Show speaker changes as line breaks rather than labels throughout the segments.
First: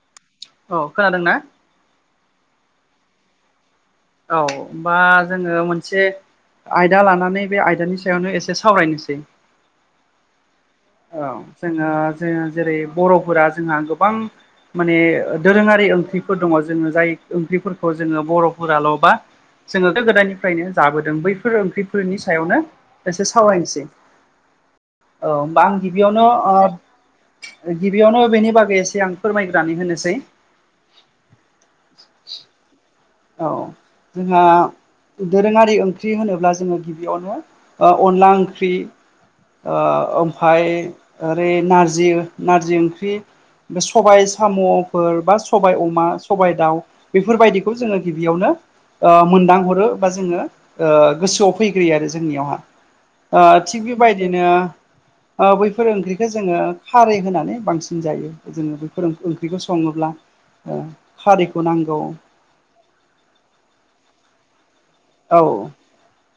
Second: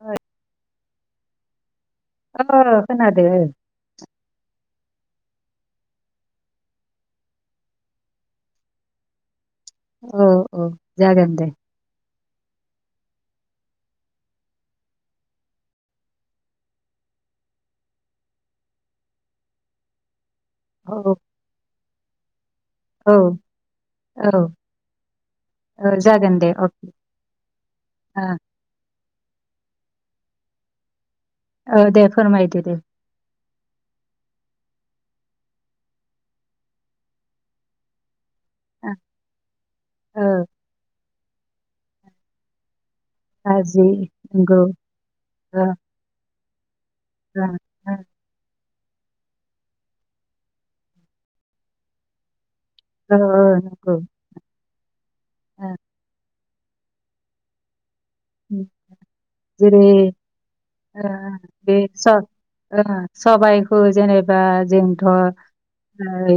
औ [unintelligible]
औ खोनादों ना?
ओ खोनादों ओ
औ बा जोंङो मोनसे आयदा लानानै बे आयदानि सायावनो एसे सावरायनोसै।
औ औ जागोन दे।
जोंङो जे जेरै बर'फोरा जोंहा गोबां माने दोरोंङारि ओंख्रिफोर दंङो जोंङो जाय ओंख्रिफोरखौ जोंङो बर'फोराल' बा जोंङो गोदाननिफ्रायनो जाबोदों
औ
बैफोर ओंख्रिफोरनि सायावनो
औ
एसे सावरायनोसै
औ
औ। आं गिबियावनो
जागोन दे अके
ओ
ओ
गिबियावनो बेनि बागै एसे आं फोरमायग्रोनानै होनोसै।
ओ दे फोरमायदो दे।
औ जोंहा दोरोङारि ओंख्रि होनोब्ला जोंङो गिबियावनो ओ अनला ओं ख्रि
ओ
ओ ओमफाय ओरै नारजि नारजि ओंख्रि
गाज्रि
सबाय
नंगौ
साम'फोर, बा
ओ
सबाय अमा, सबाय दाउ
ओ
बेफोरबायदि। जोंङो गिबियावनो ओ मोनदांहरो बा जोंङो ओ गोसोआव फैग्रोयो आरो जोंनियावहा।
ओ
आ थिग
नंगौ
बिबाय दिनो ओ बैफोर ओंख्रिखौ जोंङो खारै होनानै बांसिन जायो। जोंङो बेफोर ओंख्रिखौ
जेरै
संङोब्ला ओ
ओ
खारिैखौ नांगौ।
सबाइखौ जेनेबा जोंथ'
औ
ओइ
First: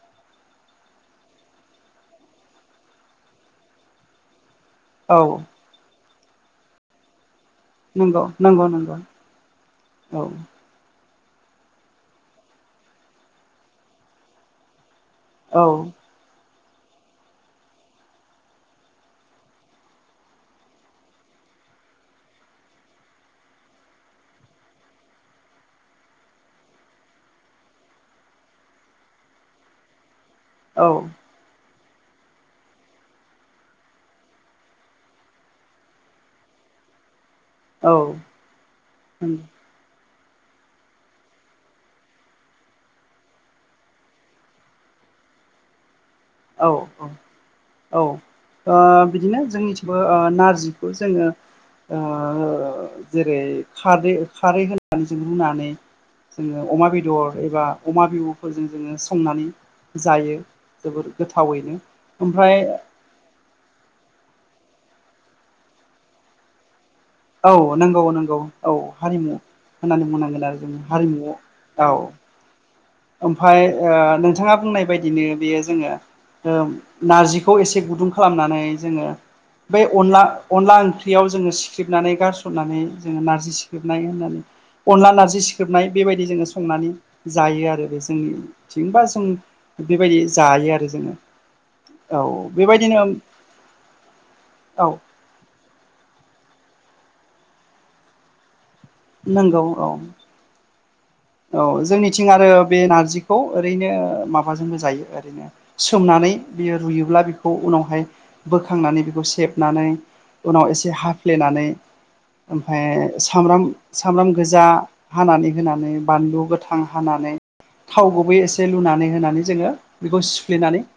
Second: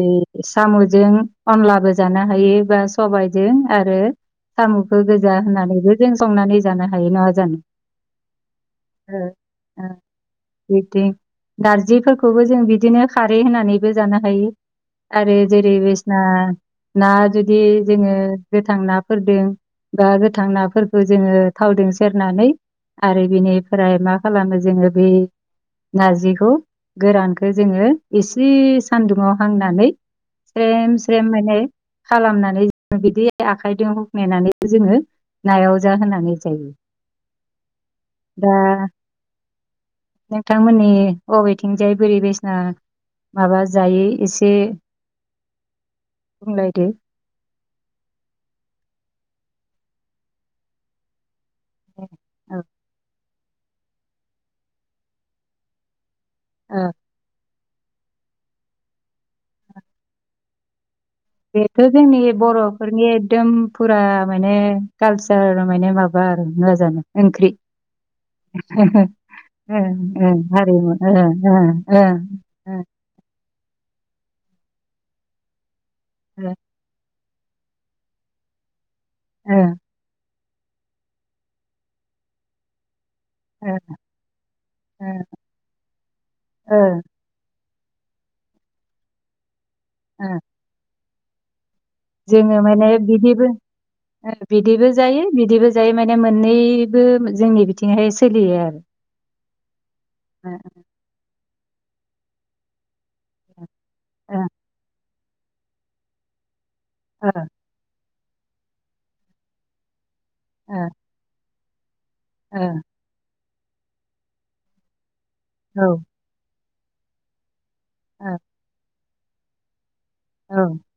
साम'जों अनलाबो जानो हायो बा सबायाइजों आरो साम'खौ
औ
गोजा होननानैबो जों संनानै जानो हायो, नङा जानो?
नंगौ नंगौ नंगौ - औ
बिबदि नारजिफोरखौबो जों बिदिनो खारै होनानैबो जानो हायो। आरोे
औ
जेरै बेसना ना जुदि जोंङो गोथां नाफोरदों बा गोथां नाफोरखौ जोंङो थावजों सेरनानै आरो बेनिफ्राय मा खालामो जोंङो बे नारजिखौ गोरानखौ जोङो एसे सान्दुंङाव हांनानै स्रेम
औ
स्रेम माने खालामनानै जो बिदि आखाइजों हुफनेनानै जोंङो नायाव जा होनानै जायो
औ
- दा नोंथांमोननि अबेथिंजाय बोरै बेसना माबा जायो एसे
औ
बुंलायदो
औ औ ओ बिदिनो जोंनिथिबो ओ नारजिखौ जोंङो ओ
औ
जेरै खारै खारै होनानै जों रुनानै जोंङो अमा
ओ
बेदर एबा अमा बिहुफोरजों जोङो संनानै जायो जोबोर गोथावैनो
बेथ' जोंनि
ओमफ्राय
बर'फोरनि एकदम फुरा माने कालसार माने माबा आरो नङा जानो? ओंख्रि
औ नंगौ नंगौ औ
ओं
हारिमु होननानै
ओं
बुंनांगोन आरो जों
हारिमु ओं
हारिमुआव
ओं
औ।
ओं
ओमफाय ओ नोंथाङा बुंनाय बायदिनो बेयो जोङो
ओं
ओम नारजिखौ एसे गुदुं खालामनानै जोङो
ओं
बै अनला अनला ओंख्रियाव जोङो सिख्रिबनानै गारसननानै जोङो नार जि
ओं
सिखोबनाय होननानै अनला नारजि सिखोबनाय बेबायदि जोङो
ओं
संनानै
ओं
जायो आरो। बे जोंनथिं बा जों बेबायदि
ओं
जायो आरो जोङो। औ
जोङो माने
बेबायदिनो
बिदिबो
औ
बिदिबो जायो बिदिबो जायो माने मोननैबो जोंनि बिथिंहाय सोलियो आरो।
नंगौ औ
[unintelligible]
औ जोंनिथिं आरो बे नारजिखौ ओरैनो माबाजोंबो जायो ओरैनो सोमनानै बियो रुयोब्ला
ओ
बेखौ उनावहाय बोखांनानै बेखौ सेबनानै उनाव एसे हाफ्लेनानै ओमफ्राय ओ सामब्राम सामब्राम गोजा हानानै
ओ
होनानै बानलु गोथां हानानै थाव
औ
गुबै एसे लुनानै होनानै जोङो बेखौ
औ
सिफ्लेनानै
ओ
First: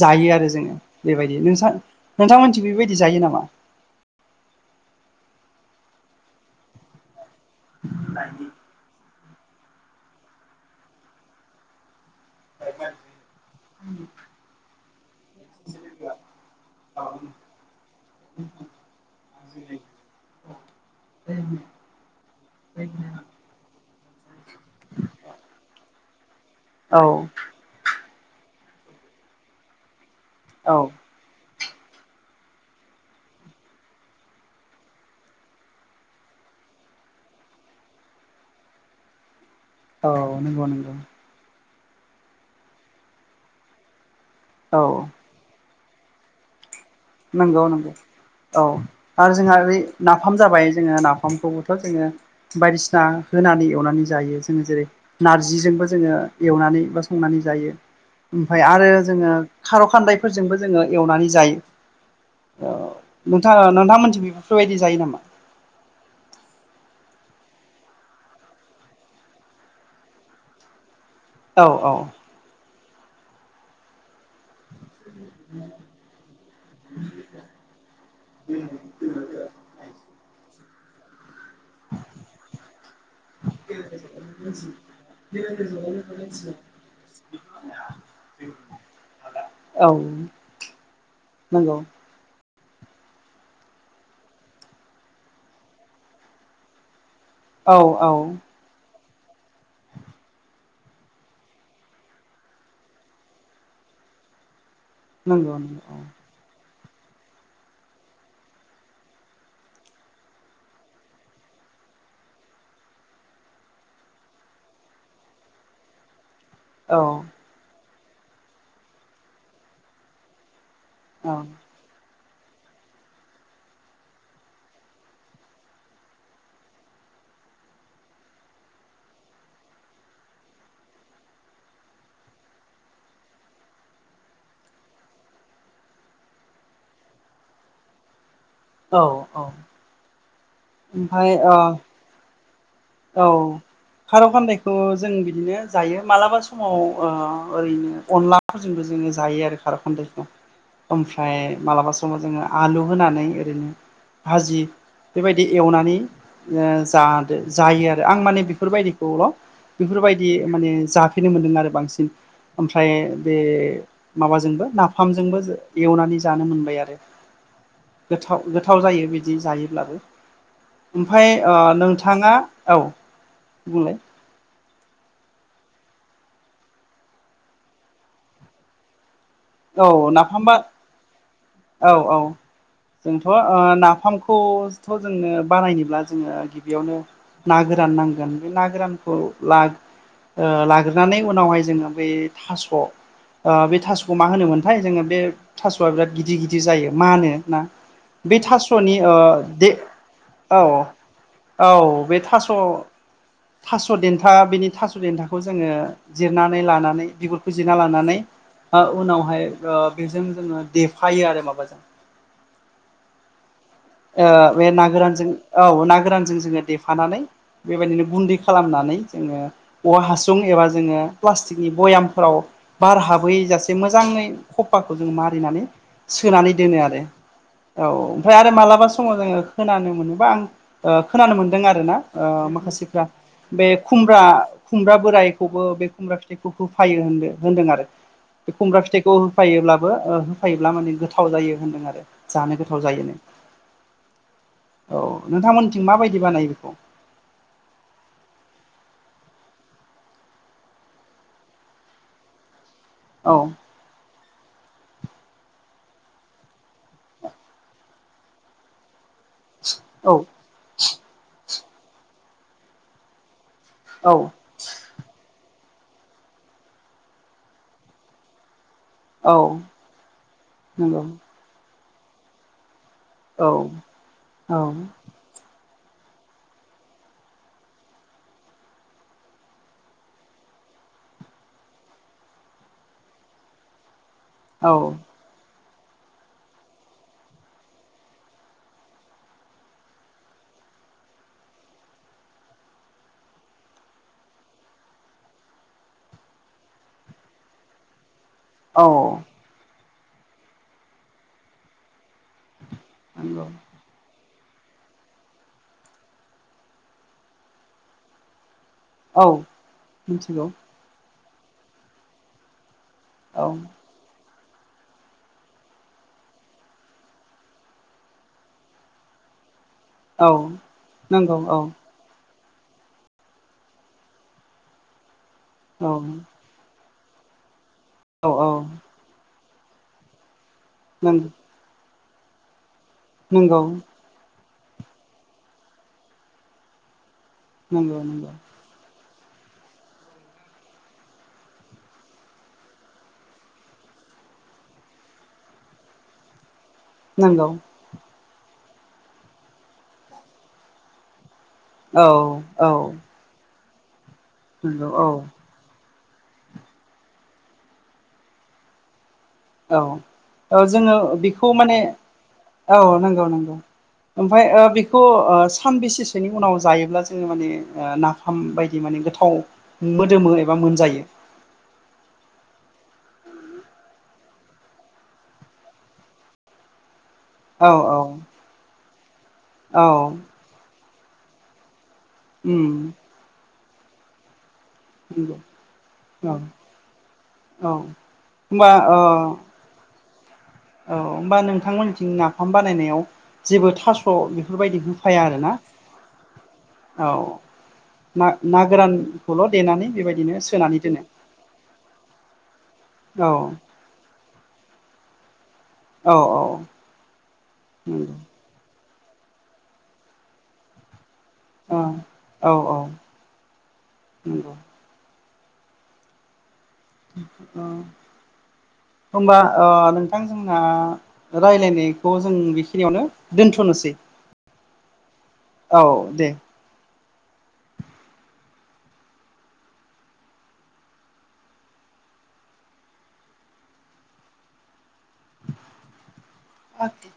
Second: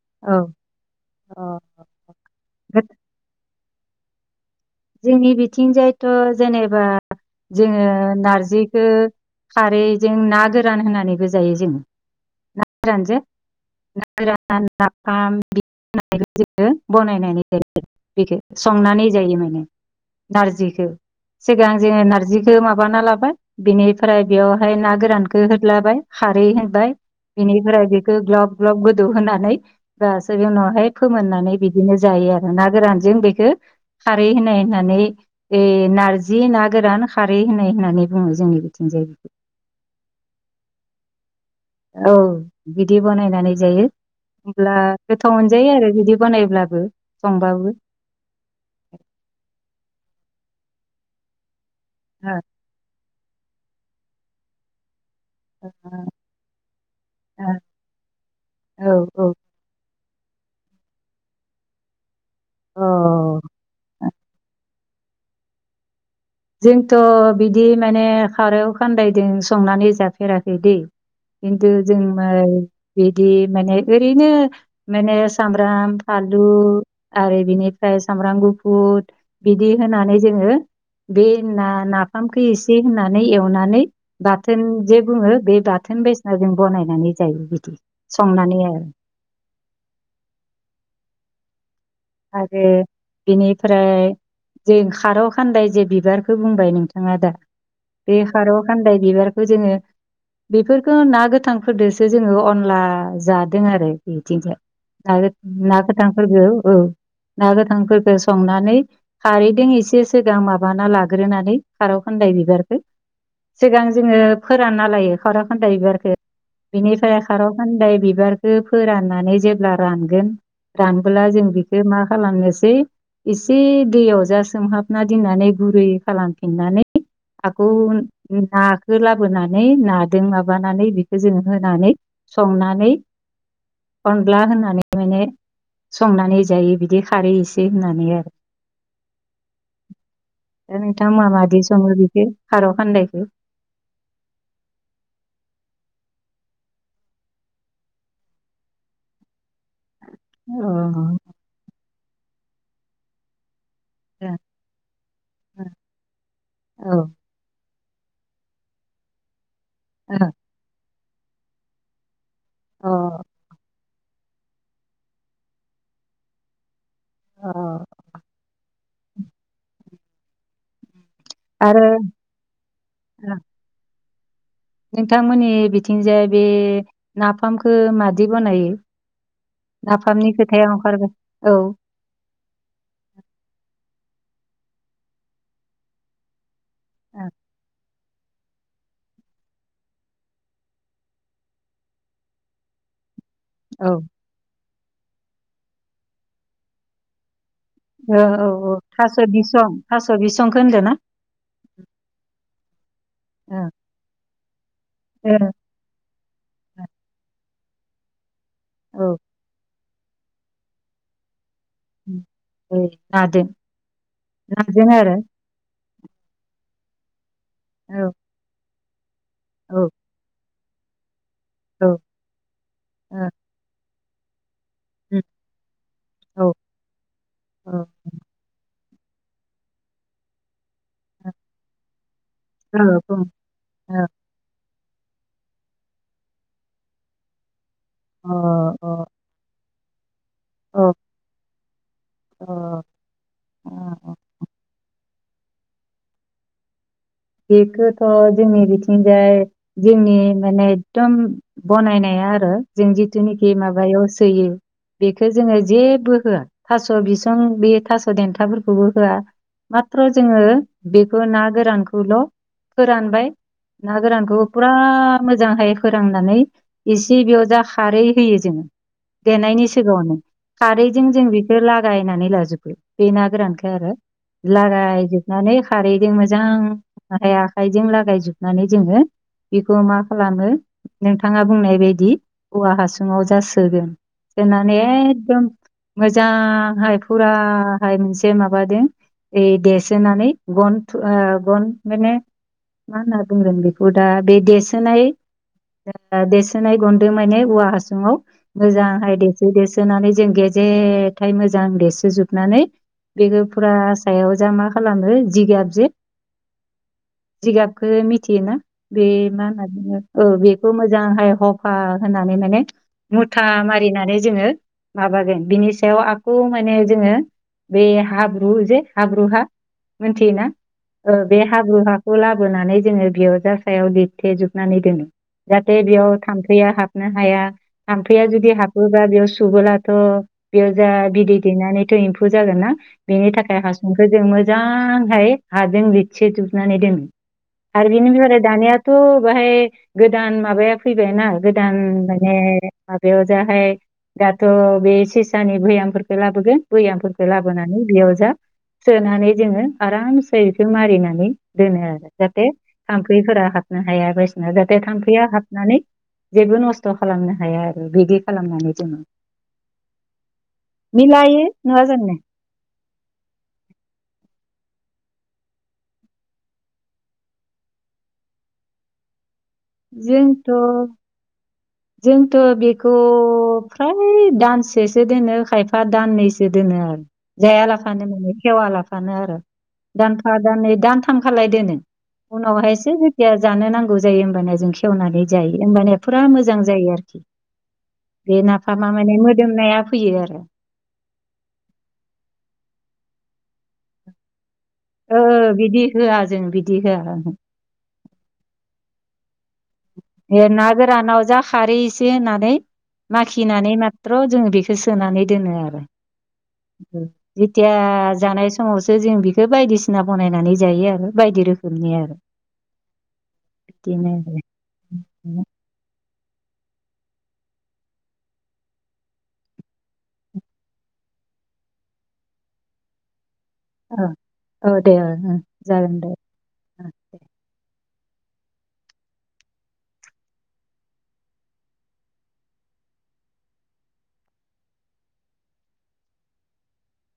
जायो आरो जोङो बेबायदि
औ औ
नोंसा नोंथांमोनथिं
अ
बेबायदि जायो नामा?
जोंनि बिथिंजायथ' जेनेबा जोङो नारजि- खो खारैजों ना गोरान होनानैबो जायो जों। ना गोरानजो। ना गोरान नाफाम बिदि होननानैबो जोङो बनायनानै जायो। बेखो संनानै जायो माने। नारजिखौ सिगां जोङो नारजिखौ माबाना लाबाय। बे निफ्राय बेवहाय ना गोरानखौ होदलाबाय खारै होबाय
औ
बेनिफ्राय बेखौ ग्लब ग्लब गोदौ होनानै [unintelligible] बे
औ
उनावहाय फोमोननानै बिदिनो जायो आरो ना गोरानजों बेखौ खारै होनाय होननानै ओ नारजि ना गोरान खारै होननाय होननानै बुङो जोंनि बिथिंजाय बेखौ।
औ नंगौ नंगौ
औ बिदि बनायनानै जायो। होमब्ला
औ
गोथाव मोनजायो आरो बिदि बानायब्लाबो।
नंगौ
संबाबो
नंगौ औ आरो जोंहा ओरै नाफाम जाबाय जोङो नाफामखौ बो जोङो
ओ
बायदिसिना होनानै एवनानै जायो जोङो जेरै नारजिजोंबो जोङो एवनानै बा संनानै जायो। ओमफ्राय आरो
ओ ओ औ
जोङो खारौ खान्दायफोरजोंबो जोङो एवनानै जायो। औ नोंथां नोंथांमोनथिं बेफोर बायदि जायो नामा?
जोंथ' बिदि माने खारौ खानदायजों संनानै जाफेराखै दै।
औ
खिन्थु
औ
जों मा बिदि माने ओरैनो माने‌ सामब्राम फानलु आरो बिनिफ्राय सामब्राम गुफुर बिदि होनानै जोङो बे ना-नाफामखौ एसे होननानै एवनानै नानै बाथोन जे बुङो बे बाथोन बायसिना जों बनायनानै जायो बिदि। संनानै औ
औ नंगौ
आरो बेनिफ्राय जे खारौ खान्दाय जे बिबारखौ बुंबाय नोंथाङा दा।
औ औ
बे खारौ खान्दाय बिबारखौ जोङो बेफोरखौ ना गोथांफोरदोंसो जोङो अनला जादों आरो बिथिंजाय। आरो
नंगौ
ना
नंगौ
गोथांफोरखौ औ ना गोथांफोरखौ संनानै खारैदों एसे सिगां माबाना लाग्रोनानै खारौ खान्दाय बिबारखौ सिगां जोङो फोरानना लायो खारौ खान्दाय बिबारखौ
औ
बिनिफ्राय खारौ खान्दाय बिबारखौ फोराननानै जेब्ला रानगोन रानबोला
औ
जों बेखौ मा खालामनोसै एसे दैयाव जा सोमहाबना दोननानै गुरै खालामफिननानै। आकौ नाखौ लाबोनानै नादों माबानानै बेखौ जोङो होनानै संनानै अनला होननानै माने संनानै जायो बिदि खारै इसे होननानै आरो।
औ औ
दा
ओमफ्राय
नोंथांमोना मादि
ओ
सङो बेखौ खार' खान्दायखौ?
खारखान्दायखौ जों बिदिनो जायो मालाबा समाव ओ ओरैनो अनला फोरजोंबो जोंङो जायो आरो खारखान्दायखौ।
औ
ओमफ्राय मालाबा समाव जोंङो आलु होनानै ओरैनो भाजि दि एवनानै ओ जादों जायो आरो आं माने बेफोरबायदिखौल' बेफोरबायदि माने जाफेरनो मोन्दों आरो बांसिन
औ
ओमफ्राय बे माबाजोंबो नाफामजोंबो एवनानै जानो मोनबाय आरो।
अ
गोथाव गोथाव जायो बिदि जायोब्लाबो। ओमफ्राय ओ
आरो
नोंथाङा औ बुंलाय।
नोंथांमोननि बिथिंजाय बे नाफामखौ मादि बनायो?
औ
नाफामनि
नाफाम बा
खोथाया ओंखारगोन औ।
औ औ जोंथ' ओ नाफामखौथ' जोंनो बानायनोब्ला जोंङो गिबियावनो
औ
ना गोरान नांगोन। बे ना गोरानखौ ला ओ लाग्रोनानै उनावहाय जोंङो बै थास' ओ बे थास'खौ मा होनोमोनथाय जोंङो बे थास'आ बिराद गिदिर गिदिर जायो मा होनो ना?
औ
बे
औ औ
थास'नि ओ
थास' बिसं
दे
थास'
औ
बिसंखौ होनदों ना
औ। औ बे थास'
[unintelligible]
थास' देन्था बेनि थास' देन्थाखौ जोंङो जिरनानै लानानै बिगुरखौ जिरना लानानै
औ
उनावहाय ओ बेजों जोंङो देफायो आरो माबाजों।
[unintelligible]
ओ बे
नाजों
ना
आरो
गोरानजों औ ना गोरानजों जोंङो देफानानै बेबायदिनो
औ
गुन्दै खालामनानै जोंङो
औ
औवा हासुं एबा जोंङो प्लास्टिकनि
औ
बयामफोराव बार हाबै जासे मोजाङै हफाखौ जों मारिनानै
औ
सोनानै दोनो आरो औ ओमफ्राय आरो मालाबा समाव जोंङो खोनानो मोनोबा आं
औ
खोनानो मोनदों आरोना ओ
ओ
माखासिफ्रा
बुं
बे
ओ अ
खुमब्रा खुमब्रा बोरायखौबो बे खुमब्रा फिथाइखौ होफायो होनदों होनदों आरो। बे खुमब्रा फिथाइखौ होफायोब्लाबो ओ फायोब्ला
अ
माने गोथाव जायो होन्दों आरो
अ
जानो गोथाव जायोनो।
अ अ
औ नोंथांमोननिथिं माबायदि बानायो बेखौ?
बेखौथ जोंनि बिथिजाय जोंनि माने एदम बनायनाया आरो जों
औ
जिथुनिखि माबायाव सोयो बेखौ जोंङो जेबो होआ थास' बिसं बे थास' देन्थाफोरखौबो होआ। माथ्र
औ
जोंङो बेखौ ना गोरानखौल' फोरानबाय ना गोरानखौ
औ
फुरा मोजांहाय फोरांनानै एसे बेयाव जा खारै होयो जोंङो।
औ
देनायनि सिगाङावनो
नंगौ
खारैजों जों बेखौ लागायनानै लाजोबो। बे ना
औ
गोरानखौ आरो
औ
लागायजोबनानै खारैजों मोजां आखाय आखाइजों लागायजोबनानै जोंङो बेखौ मा खालामो नोंथाङा बुंनाय बायदि औवा हासुङाव जा सोगोन। सोनानै
औ
एदम मोजांहाय फुराहाय मोनसे माबादों दे देसोनानै गन थु ओ गन माने मा होनना बुंगोन बेखौ दा बे देसोनाय देसोनाय गुन्दै माने औवा हासुुंआव मोजांहाय
औ
देसो देसोनानै जों गेजेथाय मोजां देरसोजोबनानै बेखौ
नंगौ
फुरा सायाव जा मा खालामो जिगाबजे जिगाबखौ मिथियोना बे
औ
मा होनना बुङो औ
मिथिगौ
बे खौ मोजांहाय हफा होनानै माने मुथा
औ
मारिनानै जोंङो माबागोन बिनि सायाव आखो माने जोंङो बे हाब्रु जे हाब्रु हा मोनथियो
औ
ना?
नंगौ
बे
औ
हाब्रु हाखौ लाबोनानै जोङो बेयावजा सायाव लिरथेजोबनानै दोनो। जाहाथे
औ
बेयाव थाम्फैया हाबनो हाया थाम्फैया
औ औ
जुदि हाब बोबा बेयाव सुबुबोलाथ' बेयाव जा
नंगौ
बिदै दैेनानैथ' एम्फौ जागोन ना [unintelligible] बेनि थाखाय
नंगौ
हासुंखौ जों मोजांहाय हाजों लिरथिजोबनानै दोनो। आरो
नंगौ नंगौ
बिनिबालाय दानियाथ' बाहाय गोदान माबाया फैबाय ना गोदान माने माबायाव जाहाय दाथ' बे सेसानि भैयामफोरखौ लाबोगोन। बैयामफोरखौ
नंगौ
लाबोनानै बेयाव जा सोनानै जोङो आरामसे बेखौ मारिनानै दोनो
औ
आरो जाहाथे
औ
थाम्फैफोरा हाबनो हाया बायदिसिना जाहाथे
नंगौ औ
थाम्फैया हाब माने जेबो नस्थ' खालामनो हाया आरो बिदि खालामनानै जोङो
औ औ जोङो
मिलायो
बेखौ माने
नङा जोंनो
औ नंगौ नंगौ ओमफफ्राय ओ बेखौ ओ सान बेसेसोनि उनाव जायोब्ला जोङो माने नाफाम बायदि माने गोथाव मोदोमो एबा
जोंथ'
मोनजायो?
जोंथ' बेखौ फ्राय दानसेसो दोनो खायफा दाननैसो दोनो आरो
औ औ
जायालाफानो माने हेवालाफानो आरो
औ
दानफा दाननै दानथामखलाय दोनो।
उम
उनावहायसो जेथिया जानो नांगौ जायो होमबानया जों खेवनानै
नंगौ
जायो होमबानया फुरा
औ
मोजां जायो आरोखि
औ
बे
होमबा
नाफामा
ओ
माने मोदोमनाया फैयो आरो
औ होमबा नोंथांमोननिथिं नाफाम बानायनायाव जेबो थास' बेफोरबायदि
ओ
होफाया आरोना
बिदि होआ जों बिदि
औ
होआ
ना ना गोरानखौल' देनानै बेबायदिनो
ए ना
सोनानै दोनो
गोरानाव जा खारै एसे होनानै
औ
माखिनानै माथ र' जोङो बेखौ सोनानै दोनो आरो।
औ औ।
जेथिया
नंगौ
जानाय समावसो जों बेखौ बायदिसिना बनायनानै जायो आरो बायदि रोखोम
औ औ नंगौ
[unintelligible] आरो [unintelligible]
अ होमबा अ नोंथां जोंना रायलायनायखौ जों बेखिनियावनो दोन्थ'नोसै।
ओ दे ओ ओ।
औ
जागोन ओ
दे अके